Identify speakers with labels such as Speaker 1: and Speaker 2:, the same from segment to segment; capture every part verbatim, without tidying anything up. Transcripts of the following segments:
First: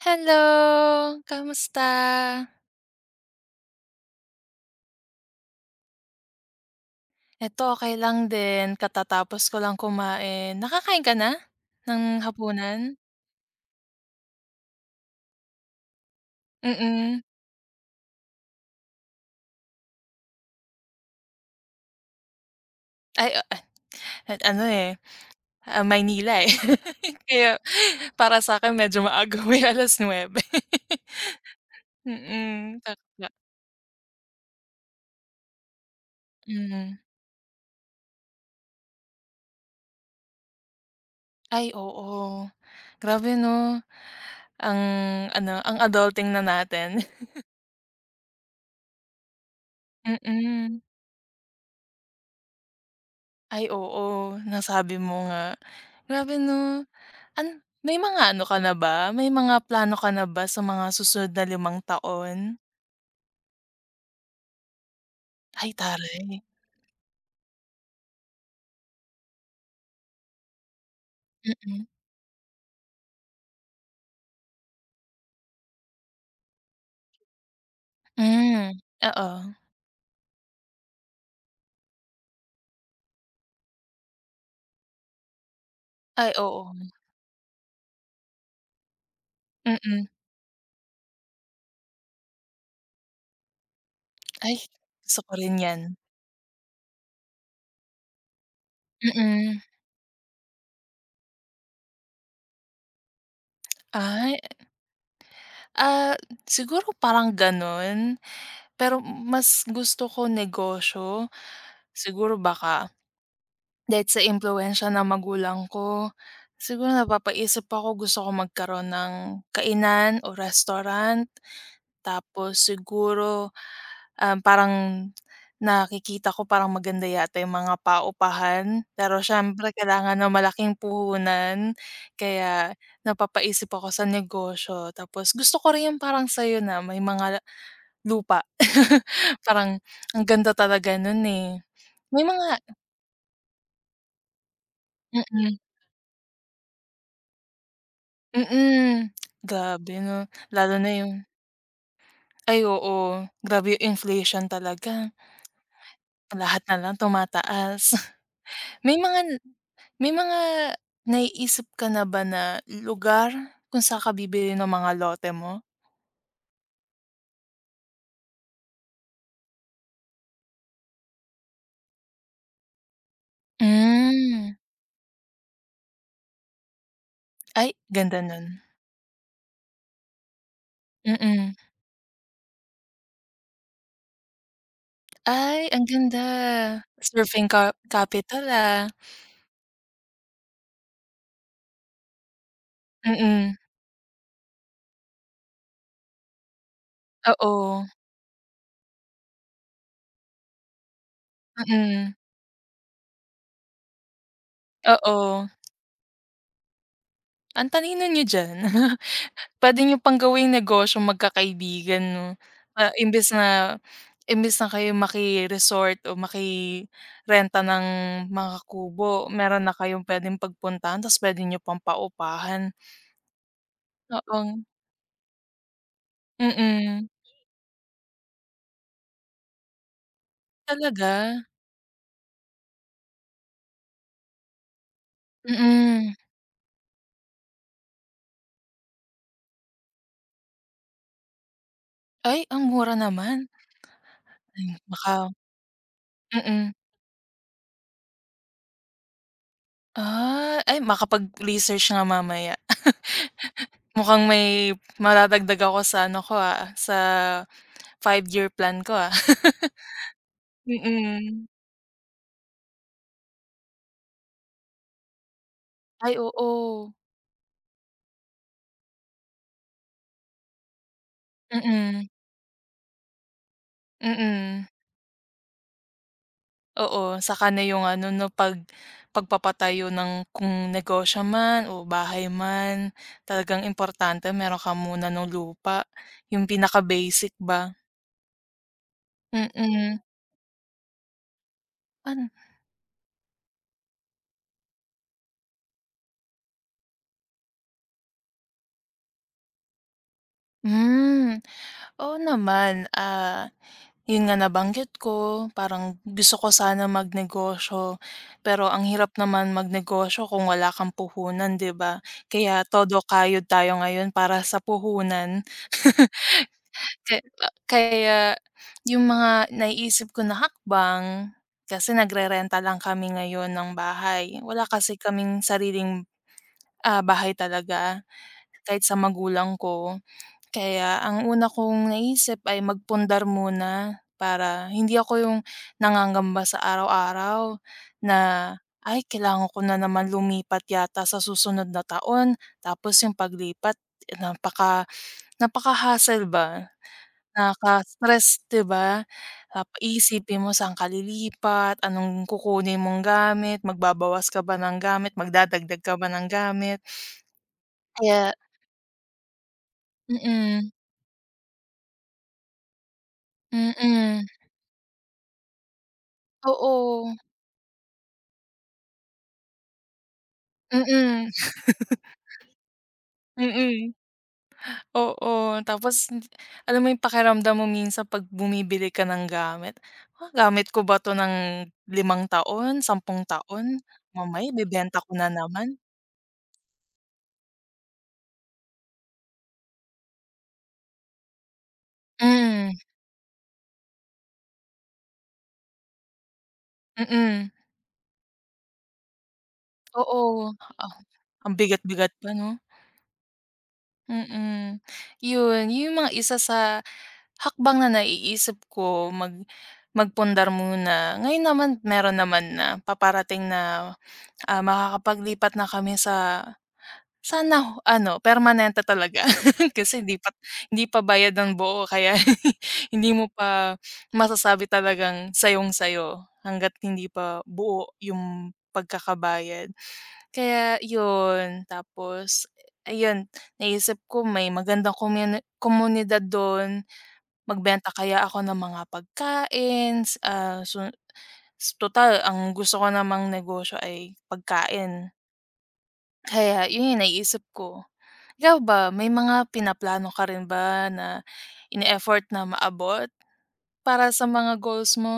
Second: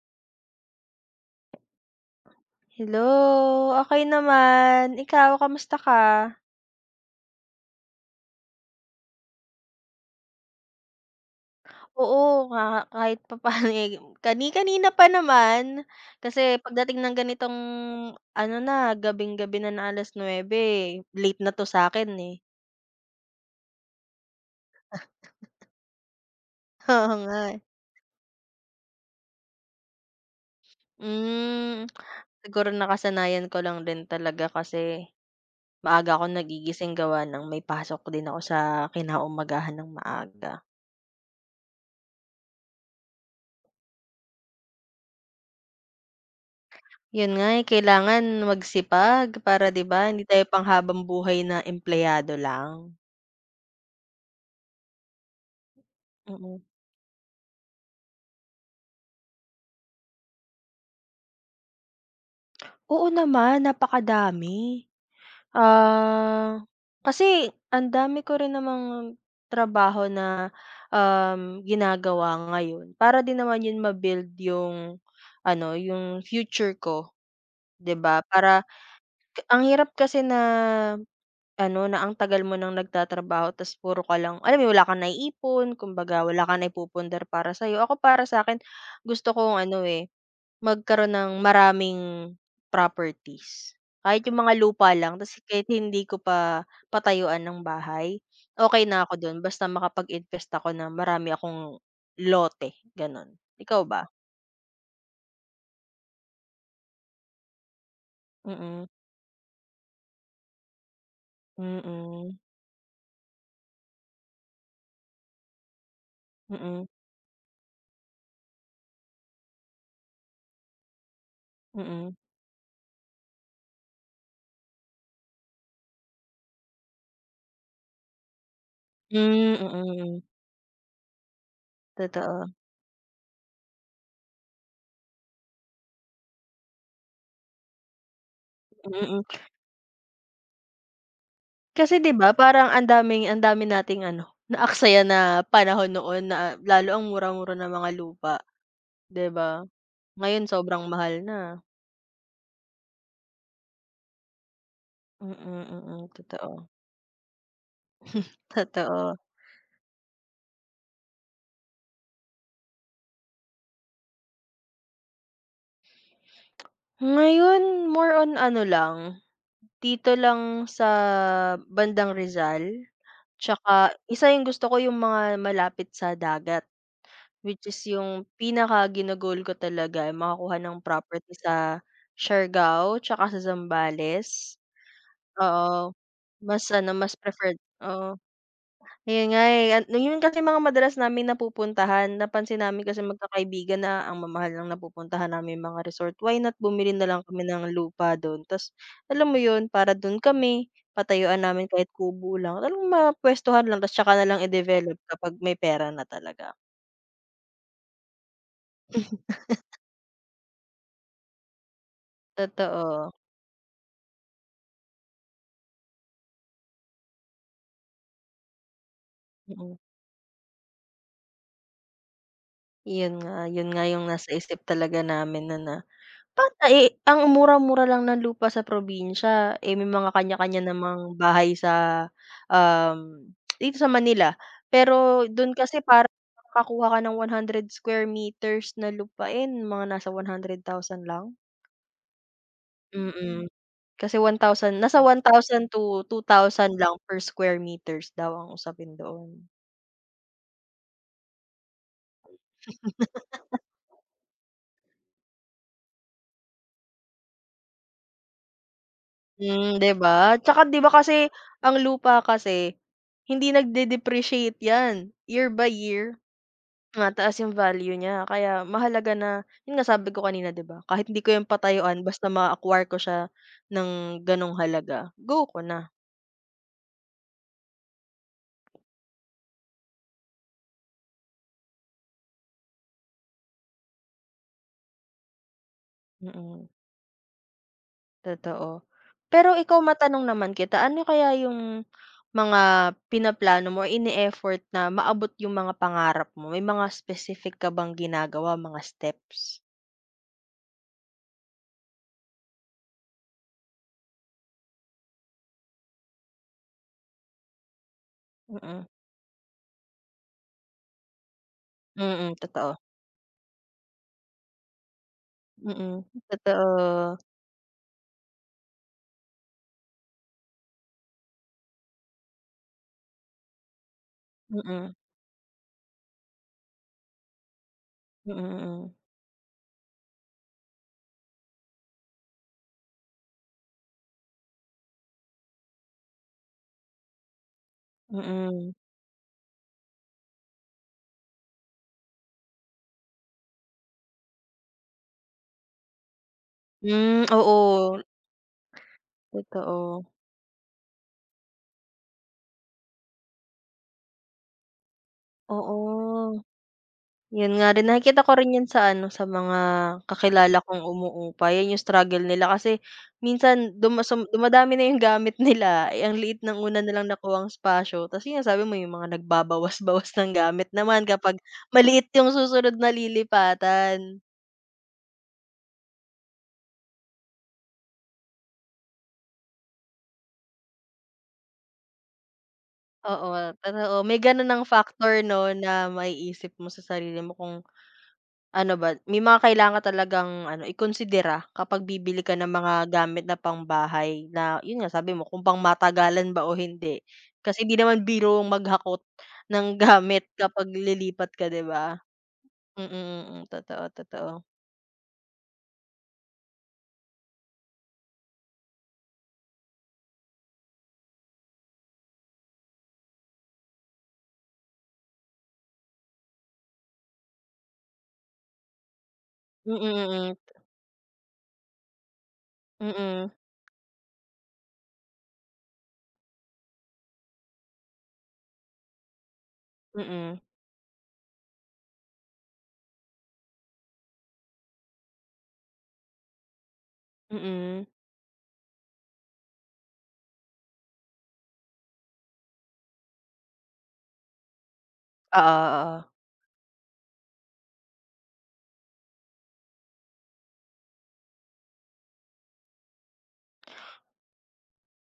Speaker 1: Hello, kamusta?
Speaker 2: Hello, okey naman. Ikaw, kamusta ka?
Speaker 1: Eto okey lang din, katatapos ko lang kumain. Nakakain ka na ng
Speaker 2: Oo, nga
Speaker 1: hapunan?
Speaker 2: kahit papaano, eh, kani-kanina pa naman. Kasi pagdating ng
Speaker 1: Mm.
Speaker 2: ganitong ano na, gabing-gabi na na alas 9:00, late na 'to sa akin eh.
Speaker 1: Ay, ah, ah, ano, eh, ah, Maynila, eh.
Speaker 2: Oo nga, eh.
Speaker 1: Kaya para sa'kin medyo maaga uwi, alas nuwebe.
Speaker 2: Hmm, siguro
Speaker 1: Mm, kakaba
Speaker 2: nakasanayan ko lang din talaga kasi maaga ako nagigising
Speaker 1: mm.
Speaker 2: gawa ng may pasok din ako sa kinaumagahan ng maaga.
Speaker 1: Ay, oo. Grabe 'no, ang ano, ang adulting na natin.
Speaker 2: Yun nga, eh, kailangan magsipag para 'di ba, hindi tayo
Speaker 1: Mm.
Speaker 2: panghabambuhay na empleyado lang,
Speaker 1: Ay, oo, nasabi mo nga. Grabe 'no.
Speaker 2: mm.
Speaker 1: An may mga ano ka na ba, may mga plano ka na ba sa mga susunod na limang taon?
Speaker 2: Oo naman, napakadami.
Speaker 1: Ay taray,
Speaker 2: Ah, kasi ang dami ko rin namang trabaho na, um,
Speaker 1: mm.
Speaker 2: ginagawa ngayon para din naman yun ma yung ano, yung future ko, 'di ba? Para
Speaker 1: Hmm, oo.
Speaker 2: ang hirap kasi na ano, na ang tagal mo ng nagtatrabaho ta's puro ka lang alam mo yun, wala kang naiipon, kumbaga
Speaker 1: Ay
Speaker 2: wala kang
Speaker 1: oo,
Speaker 2: naipupundar para sa'yo. Ako para sa akin gusto kong ano,
Speaker 1: mm.
Speaker 2: eh, magkaroon ng maraming properties. Kahit yung mga
Speaker 1: Ay
Speaker 2: lupa
Speaker 1: gusto
Speaker 2: lang
Speaker 1: ko
Speaker 2: ta's
Speaker 1: rin
Speaker 2: kahit
Speaker 1: 'yan,
Speaker 2: hindi ko pa patayuan ng bahay, okay na ako dun
Speaker 1: mm.
Speaker 2: basta makapag-invest ako na marami akong lote, gano'n. Ikaw ba?
Speaker 1: Ay, ah, siguro parang gano'n,
Speaker 2: Mm,
Speaker 1: pero mas gusto ko negosyo.
Speaker 2: mm,
Speaker 1: Siguro
Speaker 2: mm,
Speaker 1: baka dahil sa impluwensiya ng magulang ko,
Speaker 2: mm,
Speaker 1: siguro napapaisip ako gusto ko magkaroon ng kainan o restaurant.
Speaker 2: mm.
Speaker 1: Tapos siguro um, parang nakikita ko parang maganda yata yung mga paupahan, pero
Speaker 2: Hmm,
Speaker 1: siyempre kailangan
Speaker 2: mm,
Speaker 1: ng malaking puhunan
Speaker 2: totoo,
Speaker 1: kaya napapaisip ako sa negosyo. Tapos gusto ko rin yung parang sa'yo na may mga lupa.
Speaker 2: mm. Mm.
Speaker 1: Parang ang ganda talaga nun, eh.
Speaker 2: Kasi 'di
Speaker 1: May
Speaker 2: ba
Speaker 1: mga
Speaker 2: parang ang daming ang dami nating ano, naaksaya na
Speaker 1: mm,
Speaker 2: panahon noon na lalo ang mura-mura ng mga lupa,
Speaker 1: mm.
Speaker 2: 'di ba?
Speaker 1: Grabe 'no,
Speaker 2: Ngayon
Speaker 1: lalo
Speaker 2: sobrang
Speaker 1: na yung
Speaker 2: mahal na.
Speaker 1: ay oo, grabe yung inflation talaga.
Speaker 2: Mm, mm, mm, mm, totoo,
Speaker 1: Lahat na lang tumataas. May
Speaker 2: totoo.
Speaker 1: mga May mga naiisip ka na ba na lugar kung saan ka bibili ng mga lote mo?
Speaker 2: Ngayon more on ano lang, dito lang sa bandang Rizal, 'tsaka isa yung
Speaker 1: Hmm,
Speaker 2: gusto ko yung mga malapit sa dagat, which
Speaker 1: ay
Speaker 2: is
Speaker 1: ganda
Speaker 2: yung
Speaker 1: nun,
Speaker 2: pinaka gino-goal ko talaga ay makakuha ng property
Speaker 1: mm.
Speaker 2: sa Siargao 'tsaka sa Zambales.
Speaker 1: Ay ang
Speaker 2: Oo,
Speaker 1: ganda,
Speaker 2: mas ano, mas
Speaker 1: surfing
Speaker 2: preferred,
Speaker 1: cap
Speaker 2: oo.
Speaker 1: capital, ah,
Speaker 2: Ayun nga, eh, an yun kasi mga madalas naming napupuntahan. Napansin namin kasi
Speaker 1: mm,
Speaker 2: magkakaibigan na ang mamahal ng napupuntahan namin mga resort. Why not bumili na lang kami ng
Speaker 1: oo,
Speaker 2: lupa dun ta's alam mo yun, para dun kami, patayuan namin kahit
Speaker 1: mm,
Speaker 2: kubo lang, talagang mapuwestuhan lang ta's tsaka na lang i-develop kapag
Speaker 1: oo,
Speaker 2: may pera na talaga.
Speaker 1: ang talino niyo diyan. Puwede niyo pang gawing negosyong magkakaibigan 'no, ah,
Speaker 2: Totoo,
Speaker 1: imbes na imbes na kayo maki-resort o makirenta ng mga kubo, meron na
Speaker 2: mm.
Speaker 1: kayong puwedeng pagpuntahan ta's puwede niyo pang paupahan.
Speaker 2: Yun nga, yun nga yung nasa
Speaker 1: Oo,
Speaker 2: isip talaga namin na ah. Bata, eh,
Speaker 1: mm.
Speaker 2: ang mura-mura lang ng lupa sa probinsya, eh, may mga kanya-kanya
Speaker 1: Talaga?
Speaker 2: namang bahay sa, um, dito sa Manila. Pero dun kasi parang
Speaker 1: Mm.
Speaker 2: makakakuha ka ng one hundred square meters na lupain mga nasa one hundred thousand lang.
Speaker 1: Ay, ang mura naman.
Speaker 2: Mm, kasi
Speaker 1: Ay
Speaker 2: one thousand nasa
Speaker 1: baka
Speaker 2: one thousand to
Speaker 1: mm.
Speaker 2: two thousand lang per square meters daw ang usapin doon.
Speaker 1: Ah, ay makapag-research nga mamaya. Mukhang may madadagdag ako sa ano ko, ah, sa five-year plan ko, ah.
Speaker 2: Hmm, 'di ba? Tsaka 'di ba kasi
Speaker 1: Mm.
Speaker 2: ang lupa kasi hindi nagde-depreciate 'yan, year by
Speaker 1: Ay,
Speaker 2: year.
Speaker 1: oo.
Speaker 2: Mataas yung value niya kaya mahalaga na, yun nga sabi ko kanina, 'di ba, kahit hindi ko yung patayuan
Speaker 1: Mm,
Speaker 2: basta ma-acquire ko siya ng ganong
Speaker 1: mm.
Speaker 2: halaga, go ko na.
Speaker 1: Oo, saka na yung ano 'no, 'pag pagpapatayo ng kung negosyo man o bahay man, talagang importante meron ka muna nung lupa, yung
Speaker 2: Mm,
Speaker 1: pinaka-basic ba.
Speaker 2: totoo. Pero ikaw,
Speaker 1: Mm,
Speaker 2: matanong naman kita, ano kaya yung
Speaker 1: ano
Speaker 2: mga pinaplano mo, ini-effort na maabot yung mga pangarap mo? May mga specific ka bang ginagawa, mga steps?
Speaker 1: hmm. Oo naman, ah, yun nga nabanggit ko, parang gusto ko sana magnegosyo, pero ang
Speaker 2: Mm,
Speaker 1: hirap naman magnegosyo kung wala kang puhunan, 'di ba?
Speaker 2: mm,
Speaker 1: Kaya
Speaker 2: totoo.
Speaker 1: todo kayod tayo ngayon para sa puhunan.
Speaker 2: Mm,
Speaker 1: Ka
Speaker 2: totoo.
Speaker 1: ah, kaya yung mga naiisip ko na hakbang, kasi nagrerenta lang kami ngayon ng bahay.
Speaker 2: Mm,
Speaker 1: Wala
Speaker 2: mm, mm.
Speaker 1: kasi kaming sariling, ah, bahay talaga kahit
Speaker 2: Mm.
Speaker 1: sa magulang ko. Kaya ang una kong naisip ay magpundar muna para hindi ako yung nangangamba sa araw-araw na,
Speaker 2: Mm.
Speaker 1: "Ay, kailangan ko na naman lumipat yata sa susunod na taon." Tapos yung paglipat napaka napaka-hassle ba,
Speaker 2: Hmm, oo,
Speaker 1: nakaka-stress, 'di ba? Tap
Speaker 2: totoo.
Speaker 1: iisipin mo saan ka lilipat, anong kukunin mong gamit, magbabawas ka ba ng gamit, magdadagdag ka ba ng
Speaker 2: Oo,
Speaker 1: gamit.
Speaker 2: yun nga rin, nakikita
Speaker 1: Kaya
Speaker 2: ko rin yan sa ano, sa mga kakilala
Speaker 1: mm,
Speaker 2: kong umuupa, yan yung struggle nila kasi
Speaker 1: mm.
Speaker 2: minsan duma
Speaker 1: Mm,
Speaker 2: sum dumadami na yung gamit nila, eh, ang liit ng una nilang
Speaker 1: oo,
Speaker 2: nakuhang espasyo ta's yun sabi mo yung mga nagbabawas-bawas ng gamit naman
Speaker 1: mm.
Speaker 2: kapag maliit yung susunod na
Speaker 1: Mm,
Speaker 2: lilipatan.
Speaker 1: oo. Tapos hindi alam mo yung pakiramdam mo minsan 'pag bumibili ka ng gamit, "Ah, gamit ko ba 'to ng limang taon, sampung
Speaker 2: Oo,
Speaker 1: taon?
Speaker 2: totoo, may gano'n
Speaker 1: Mamaya
Speaker 2: ng
Speaker 1: ibebenta ko
Speaker 2: factor
Speaker 1: na
Speaker 2: 'no,
Speaker 1: naman."
Speaker 2: na maiisip mo sa sarili mo kung ano ba, may mga kailangan ka talagang ano, ikonsidera kapag bibili ka ng
Speaker 1: Mm,
Speaker 2: mga gamit na pangbahay, na yun nga sabi mo, kung pangmatagalan ba o hindi.
Speaker 1: mm.
Speaker 2: Kasi hindi naman biro ang maghakot ng
Speaker 1: Oo,
Speaker 2: gamit kapag
Speaker 1: ah,
Speaker 2: lilipat ka,
Speaker 1: ang
Speaker 2: 'di ba?
Speaker 1: bigat-bigat pa 'no?
Speaker 2: Mm, mm, mm, totoo, totoo.
Speaker 1: Mm, yun. Yun mga isa sa hakbang na naiisip ko mag magpundar muna. Ngayon naman meron naman na paparating na, ah, makakapaglipat na kami sa Sana ho ano, permanente talaga
Speaker 2: Mm,
Speaker 1: kasi
Speaker 2: mm,
Speaker 1: hindi pa
Speaker 2: mm,
Speaker 1: hindi pa bayad ng buo kaya hindi
Speaker 2: mm,
Speaker 1: mo pa masasabi talagang sayong-sayo hangga't hindi pa buo yung pagkakabayad.
Speaker 2: mm.
Speaker 1: Kaya yun, tapos ayun, naisip ko may magandang komuni komunidad dun,
Speaker 2: Mm, mm.
Speaker 1: magbenta kaya ako ng mga pagkain, s- ah, su total ang gusto ko namang negosyo ay pagkain.
Speaker 2: Oo, oo.
Speaker 1: Kaya yun yung naisip ko. Ikaw ba, may mga pinaplano ka rin ba na ine-effort na maabot para sa mga goals mo?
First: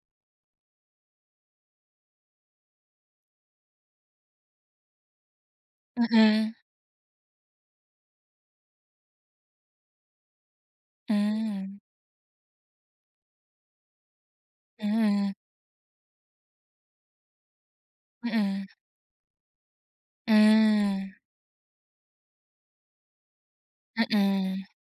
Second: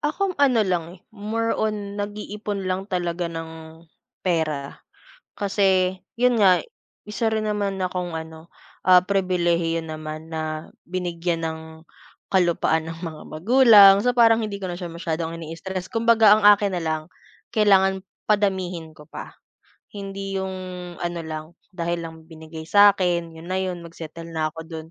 Speaker 2: Ako ano lang, eh, more on nag-iipon lang talaga ng pera. Kasi yun
Speaker 1: Mm-mm.
Speaker 2: nga, isa rin naman akong ano, ah, pribilehiyo naman na binigyan ng
Speaker 1: Mm.
Speaker 2: kalupaan ng mga magulang. So, parang hindi ko na siya
Speaker 1: Hmm.
Speaker 2: masyadong ini-stress. Kumbaga ang akin na lang, kailangan
Speaker 1: Mm.
Speaker 2: padamihin ko pa. Hindi yung
Speaker 1: Mm.
Speaker 2: ano lang, dahil lang binigay sa'kin, yun na yun,
Speaker 1: Hmm.
Speaker 2: mag-settle na
Speaker 1: Mm.
Speaker 2: ako dun.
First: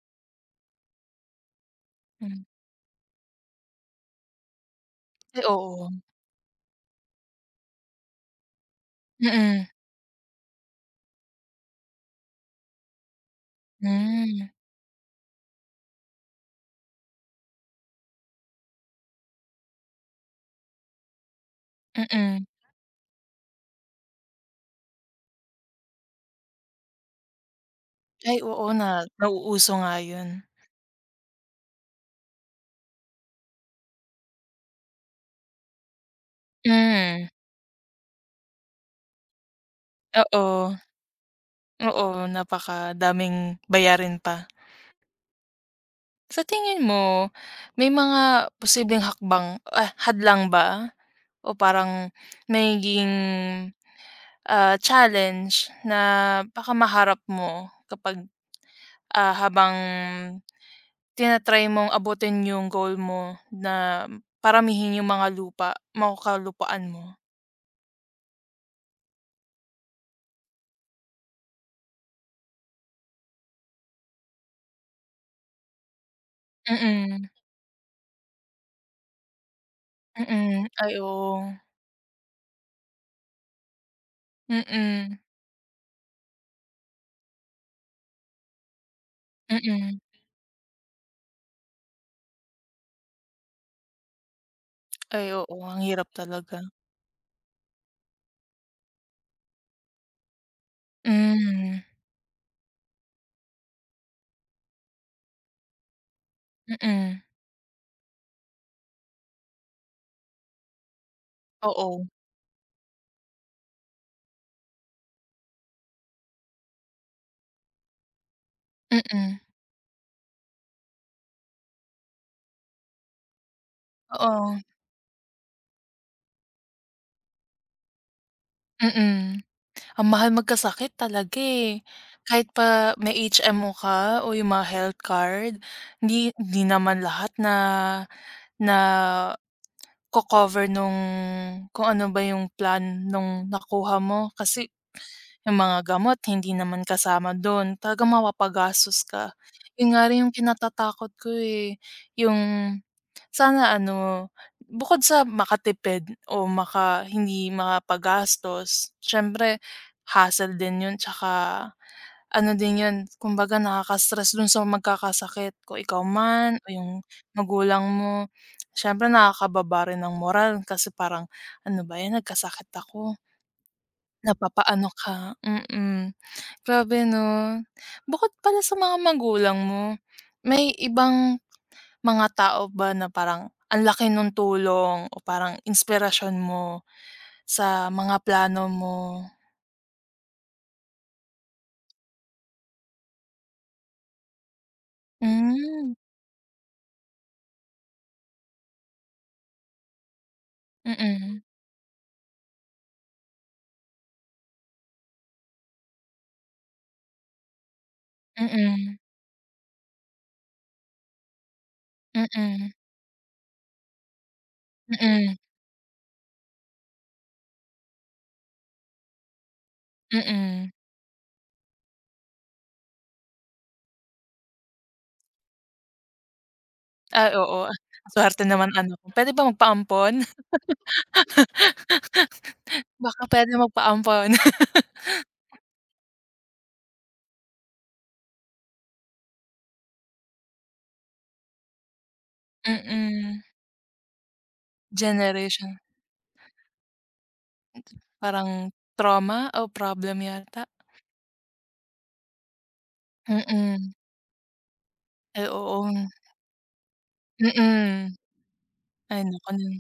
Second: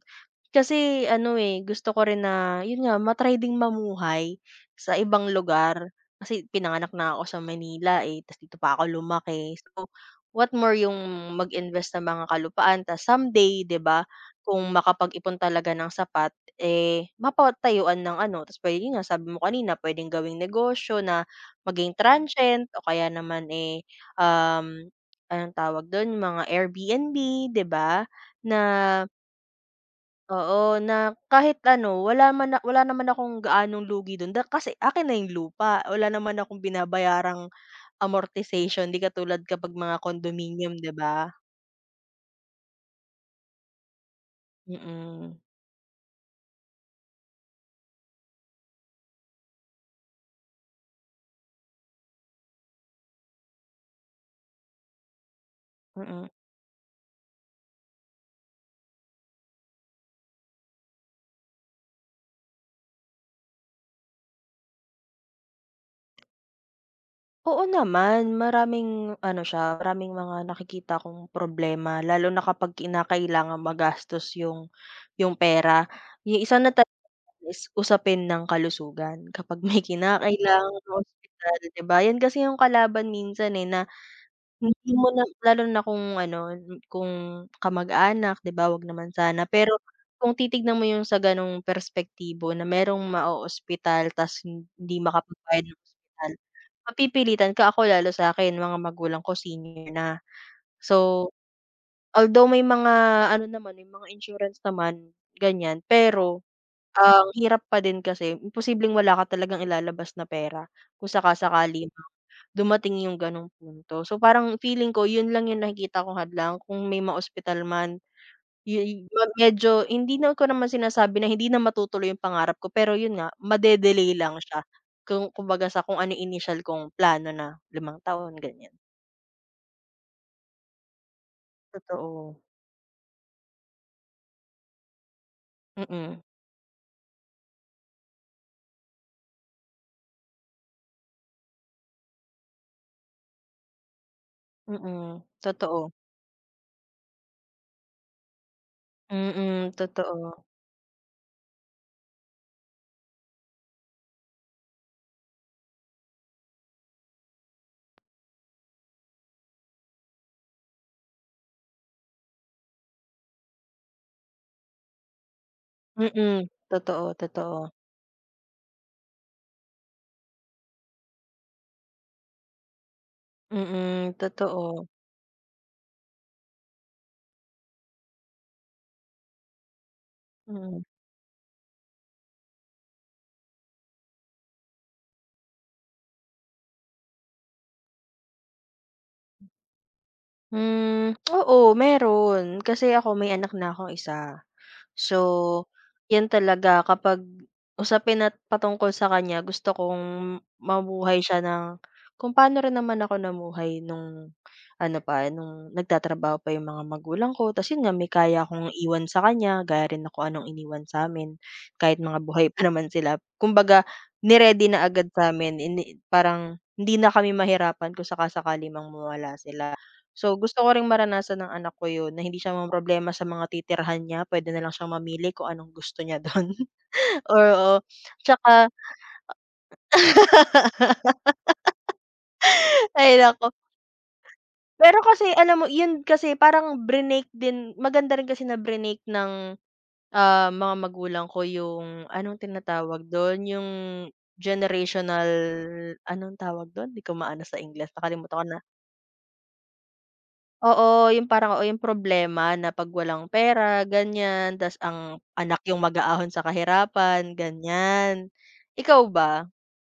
Speaker 2: Kasi ano, eh, gusto ko rin
Speaker 1: Hmm.
Speaker 2: na yun nga, ma ding mamuhay sa ibang
Speaker 1: Ay, oo.
Speaker 2: lugar. Kasi pinanganak na ako sa Manila, eh, ta's dito pa ako lumaki.
Speaker 1: Mm.
Speaker 2: So, what more yung mag-invest ng mga kalupaan ta's someday, 'di ba,
Speaker 1: Hmm.
Speaker 2: kung makapag-ipon talaga ng sapat, eh, mapatayuan ng ano ta's puwede, yun nga sabi mo kanina, pwedeng gawing negosyo na maging
Speaker 1: Mm.
Speaker 2: transient o kaya naman, eh, um anong tawag dun, yung mga Airbnb, 'di ba?
Speaker 1: Ay,
Speaker 2: Na
Speaker 1: oo, na nauuso nga 'yun.
Speaker 2: oo, na kahit ano, wala man na- wala naman akong gaanong lugi dun da kasi akin na yung lupa, wala naman akong
Speaker 1: Hmm,
Speaker 2: binabayarang amortization, 'di katulad kapag mga
Speaker 1: oo.
Speaker 2: condominium, 'di ba?
Speaker 1: Oo, napakadaming bayarin pa.
Speaker 2: Mm,
Speaker 1: Sa tingin mo, may mga posibleng hakbang ah, hadlang ba o parang nagiging ah, challenge
Speaker 2: mm.
Speaker 1: na baka maharap mo kapag, ah, habang tinatry mong abutin yung goal mo na paramihin yung mga lupa, makakalupaan mo.
Speaker 2: Oo naman, maraming ano siya, maraming mga nakikita kong problema lalo na kapag kinakailangang magastos yung yung pera. Yung isa na talaga
Speaker 1: Mm,
Speaker 2: is usapin ng kalusugan kapag may
Speaker 1: mm.
Speaker 2: kinakailangang
Speaker 1: Ay, oo.
Speaker 2: ospital, 'di ba? Yan kasi yung kalaban minsan, eh, na hindi mo
Speaker 1: Mm,
Speaker 2: na lalo na kung ano, kung kamag-anak, 'di ba, wag naman sana. Pero
Speaker 1: mm.
Speaker 2: kung titignan mo yung sa gano'ng perspektibo na merong maoospital ta's hindi
Speaker 1: Ay, oo,
Speaker 2: makapagbayad ng
Speaker 1: ang hirap
Speaker 2: ospital,
Speaker 1: talaga.
Speaker 2: mapipilitan ka. Ako lalo sa'kin, mga magulang ko senior na. So,
Speaker 1: Hmm,
Speaker 2: although may mga ano naman, may mga insurance naman, ganiyan, pero
Speaker 1: mm.
Speaker 2: ang hirap pa din kasi imposibleng wala ka talagang ilalabas na pera kung saka-sakali
Speaker 1: Oo,
Speaker 2: mang dumating yung gano'ng punto. So, parang feeling ko yun lang yung nakikita kong hadlang kung may ma-ospital man, yu ma
Speaker 1: mm.
Speaker 2: medyo hindi na ko naman sinasabi na hindi na matutuloy yung pangarap ko, pero yun nga, made-delay lang
Speaker 1: Oo,
Speaker 2: siya kung kumbaga sa kung ano yung initial kong plano na limang taon, ganyan.
Speaker 1: mm. Ang mahal magkasakit talaga, eh.
Speaker 2: Totoo,
Speaker 1: Kahit pa may H M O ka o yung mga health card,
Speaker 2: mm,
Speaker 1: hindi hindi naman lahat na na ko-cover nung kung ano ba yung plan nung nakuha mo kasi
Speaker 2: mm,
Speaker 1: yung mga
Speaker 2: totoo.
Speaker 1: gamot hindi naman kasama dun, talagang mapapagastos ka.
Speaker 2: Mm,
Speaker 1: Yun nga rin yung
Speaker 2: totoo.
Speaker 1: kinatatakot ko, eh, yung sana ano, bukod sa makatipid o maka hindi makapagastos, siyempre hassle din yun tsaka ano din 'yun, kumbaga nakaka-stress dun sa magkakasakit kung ikaw
Speaker 2: Mm,
Speaker 1: man o yung
Speaker 2: totoo, totoo.
Speaker 1: magulang mo. Siyempre nakakababa rin ng moral kasi parang, "Ano ba 'yan, nagkasakit ako."
Speaker 2: Mm,
Speaker 1: Napapaano
Speaker 2: totoo.
Speaker 1: ka mm. Grabe 'no. Bukod pala sa mga magulang mo, may
Speaker 2: Mm.
Speaker 1: ibang mga tao ba na parang ang laki nung tulong o parang inspirasyon mo sa mga plano mo?
Speaker 2: Hmm, oo, meron. Kasi ako may anak na akong isa. So,
Speaker 1: Hmm,
Speaker 2: 'yan talaga kapag usapin at patungkol sa kanya, gusto kong mamuhay
Speaker 1: mm.
Speaker 2: siya ng kung paano rin naman ako namuhay nung ano pa, nung nagtatrabaho pa yung mga magulang ko. Ta's 'yun nga, may kaya
Speaker 1: Mm.
Speaker 2: akong
Speaker 1: Mm.
Speaker 2: iwan sa kanya, gaya rin ng kung anong iniwan sa sa'min kahit mga buhay pa
Speaker 1: Mm.
Speaker 2: naman sila. Kumbaga niready na agad
Speaker 1: Mm.
Speaker 2: sa'min, ini parang hindi na kami mahirapan kung saka-sakali mang mawala sila. So, gusto
Speaker 1: Mm.
Speaker 2: ko ring maranasan ng anak ko yun, na hindi siya mamroblema sa mga titirhan niya, pwede na lang siyang mamili kung anong gusto niya don,
Speaker 1: Ay, oo.
Speaker 2: oo.
Speaker 1: Swerte
Speaker 2: Tsaka
Speaker 1: naman ano ko. Puwede ba magpaampon?
Speaker 2: ay
Speaker 1: Baka
Speaker 2: naku,
Speaker 1: puwede magpaampon.
Speaker 2: pero kasi alam mo yun, kasi parang brinake din, maganda rin kasi na brinake ng, ah, mga magulang ko yung anong tinatawag
Speaker 1: Mm.
Speaker 2: dun, yung generational,
Speaker 1: Generation.
Speaker 2: anong tawag dun? Di ko maano sa Ingles, nakalimutan ko.
Speaker 1: Parang trauma o problem yata.
Speaker 2: Oo, yung parang, oo, yung problema na 'pag walang pera,
Speaker 1: Mm.
Speaker 2: ganyan, tas ang
Speaker 1: Ay,
Speaker 2: anak yung
Speaker 1: oo.
Speaker 2: mag-aahon sa kahirapan,
Speaker 1: Mm.
Speaker 2: ganyan. Ikaw
Speaker 1: Ay,
Speaker 2: ba?
Speaker 1: naku nun.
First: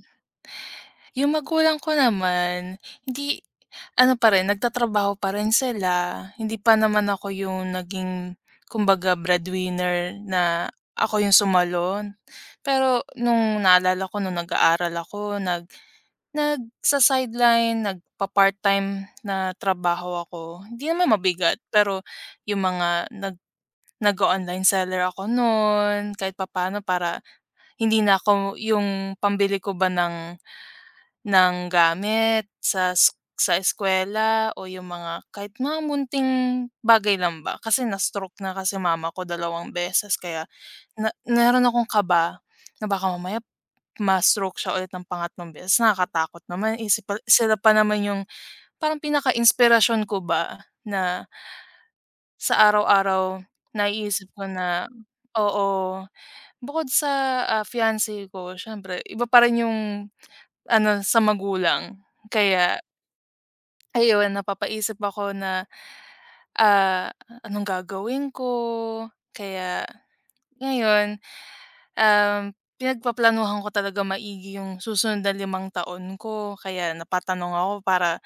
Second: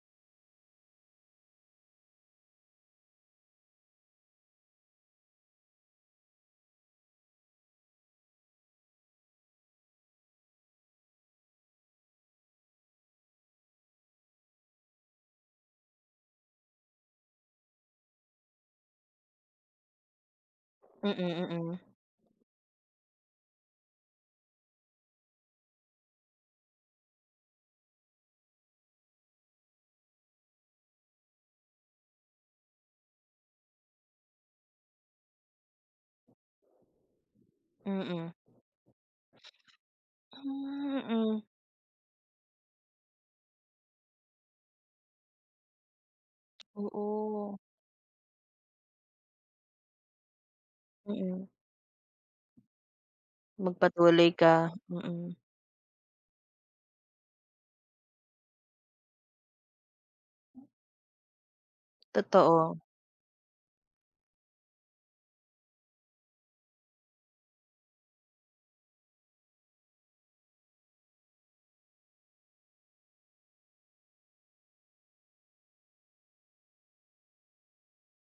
Speaker 1: Yung magulang ko naman, hindi ano pa rin, nagtatrabaho pa rin sila. Hindi pa naman ako yung naging kumbaga breadwinner na ako yung sumalo. Pero nung naalala ko nung nag-aaral ako, nag Nagsa-sideline, nagpa-part-time na trabaho ako. Hindi
Speaker 2: Mm,
Speaker 1: naman
Speaker 2: mm,
Speaker 1: mabigat,
Speaker 2: mm.
Speaker 1: pero yung mga nag nag online seller ako no'n kahit papaano para hindi na ako yung pambili ko ba ng ng gamit sa s sa eskuwela o yung mga kahit mga munting bagay lang ba. Kasi na-stroke na kasi mama ko dalawang beses kaya
Speaker 2: Hmm,
Speaker 1: na
Speaker 2: mm.
Speaker 1: meron akong kaba na baka mamaya ma-stroke siya ulit ng pangatlong beses, nakakatakot naman isip pa sila
Speaker 2: Oo,
Speaker 1: pa naman yung parang pinaka-inspirasyon ko ba na
Speaker 2: mm.
Speaker 1: sa araw-araw naiisip
Speaker 2: Magpatuloy
Speaker 1: ko
Speaker 2: ka,
Speaker 1: na
Speaker 2: mm.
Speaker 1: oo, bukod sa, ah, fiance ko syempre iba pa rin yung ano sa magulang.
Speaker 2: Totoo,
Speaker 1: Kaya ayun napapaisip ako na, ah, anong gagawin ko? Kaya ngayon Um, pinagpaplanuhan ko talaga maigi yung susunod na limang taon ko kaya napatanong ako para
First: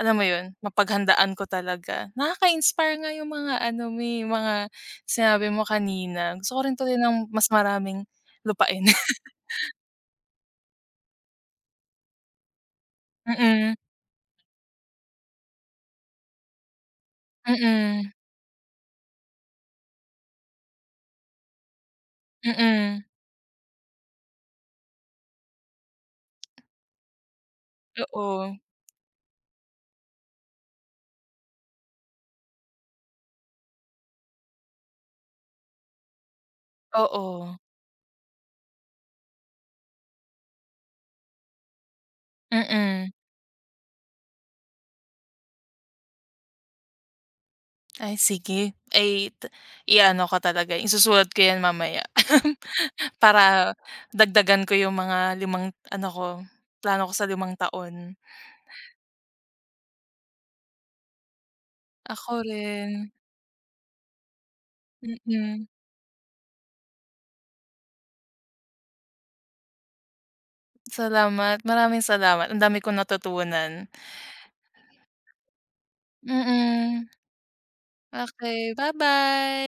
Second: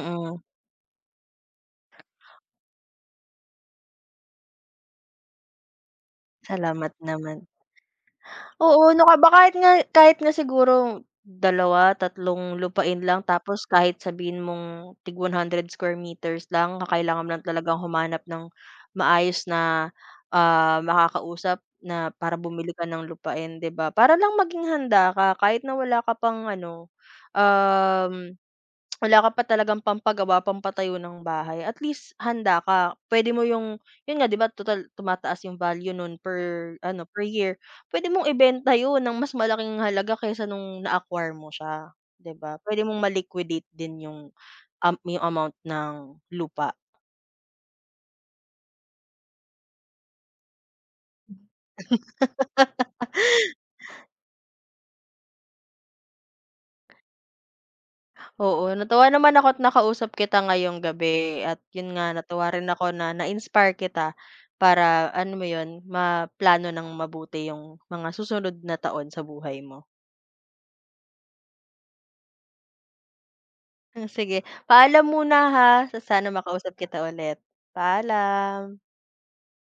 Speaker 1: alam mo yun, mapaghandaan ko talaga. Nakaka-inspire nga yung mga ano mo, eh, mga sinabi mo kanina. Gusto ko rin
Speaker 2: Salamat
Speaker 1: tuloy ng
Speaker 2: naman.
Speaker 1: mas maraming lupain.
Speaker 2: Oo, 'no, ka ba, kahit nga kahit nga siguro dalawa tatlong lupain lang tapos
Speaker 1: Mm,
Speaker 2: kahit sabihin mong tig one hundred square meters lang, kakailangan mo lang talagang
Speaker 1: mm,
Speaker 2: humanap ng maayos na, ah, makakausap na para bumili ka
Speaker 1: mm.
Speaker 2: ng lupain, 'di ba? Para lang maging handa ka kahit na wala ka pang ano, um
Speaker 1: Oo,
Speaker 2: wala ka pa talagang pampagawa, pampatayo ng bahay, at least handa ka. Pwede mo yung, yun nga, 'di ba, total tumataas yung value nun per ano, per
Speaker 1: oo,
Speaker 2: year. Pwede mong ibenta yun ng mas malaking halaga kaysa nung na-acquire mo siya, 'di ba? Pwede mong
Speaker 1: mm.
Speaker 2: ma-liquidate din yung, um, yung amount ng lupa.
Speaker 1: Ay sige, ay t i ko talaga isusulat ko yan mamaya. Para dagdagan ko yung mga limang ano ko, plano ko sa limang taon.
Speaker 2: Oo, natuwa naman ako ako't nakausap kita ngayong gabi, at yun nga,
Speaker 1: Ako
Speaker 2: natuwa rin ako
Speaker 1: rin,
Speaker 2: na na-inspire kita para, ano mo
Speaker 1: mm.
Speaker 2: yun, maplano ng mabuti yung mga susunod na taon sa buhay mo.
Speaker 1: Salamat, maraming salamat ang dami kong natutunan.
Speaker 2: Hmm, sige. Paalam muna ha, sa sana makausap kita
Speaker 1: Mm,
Speaker 2: ulit.
Speaker 1: okay.
Speaker 2: Paalam.
Speaker 1: Bye bye.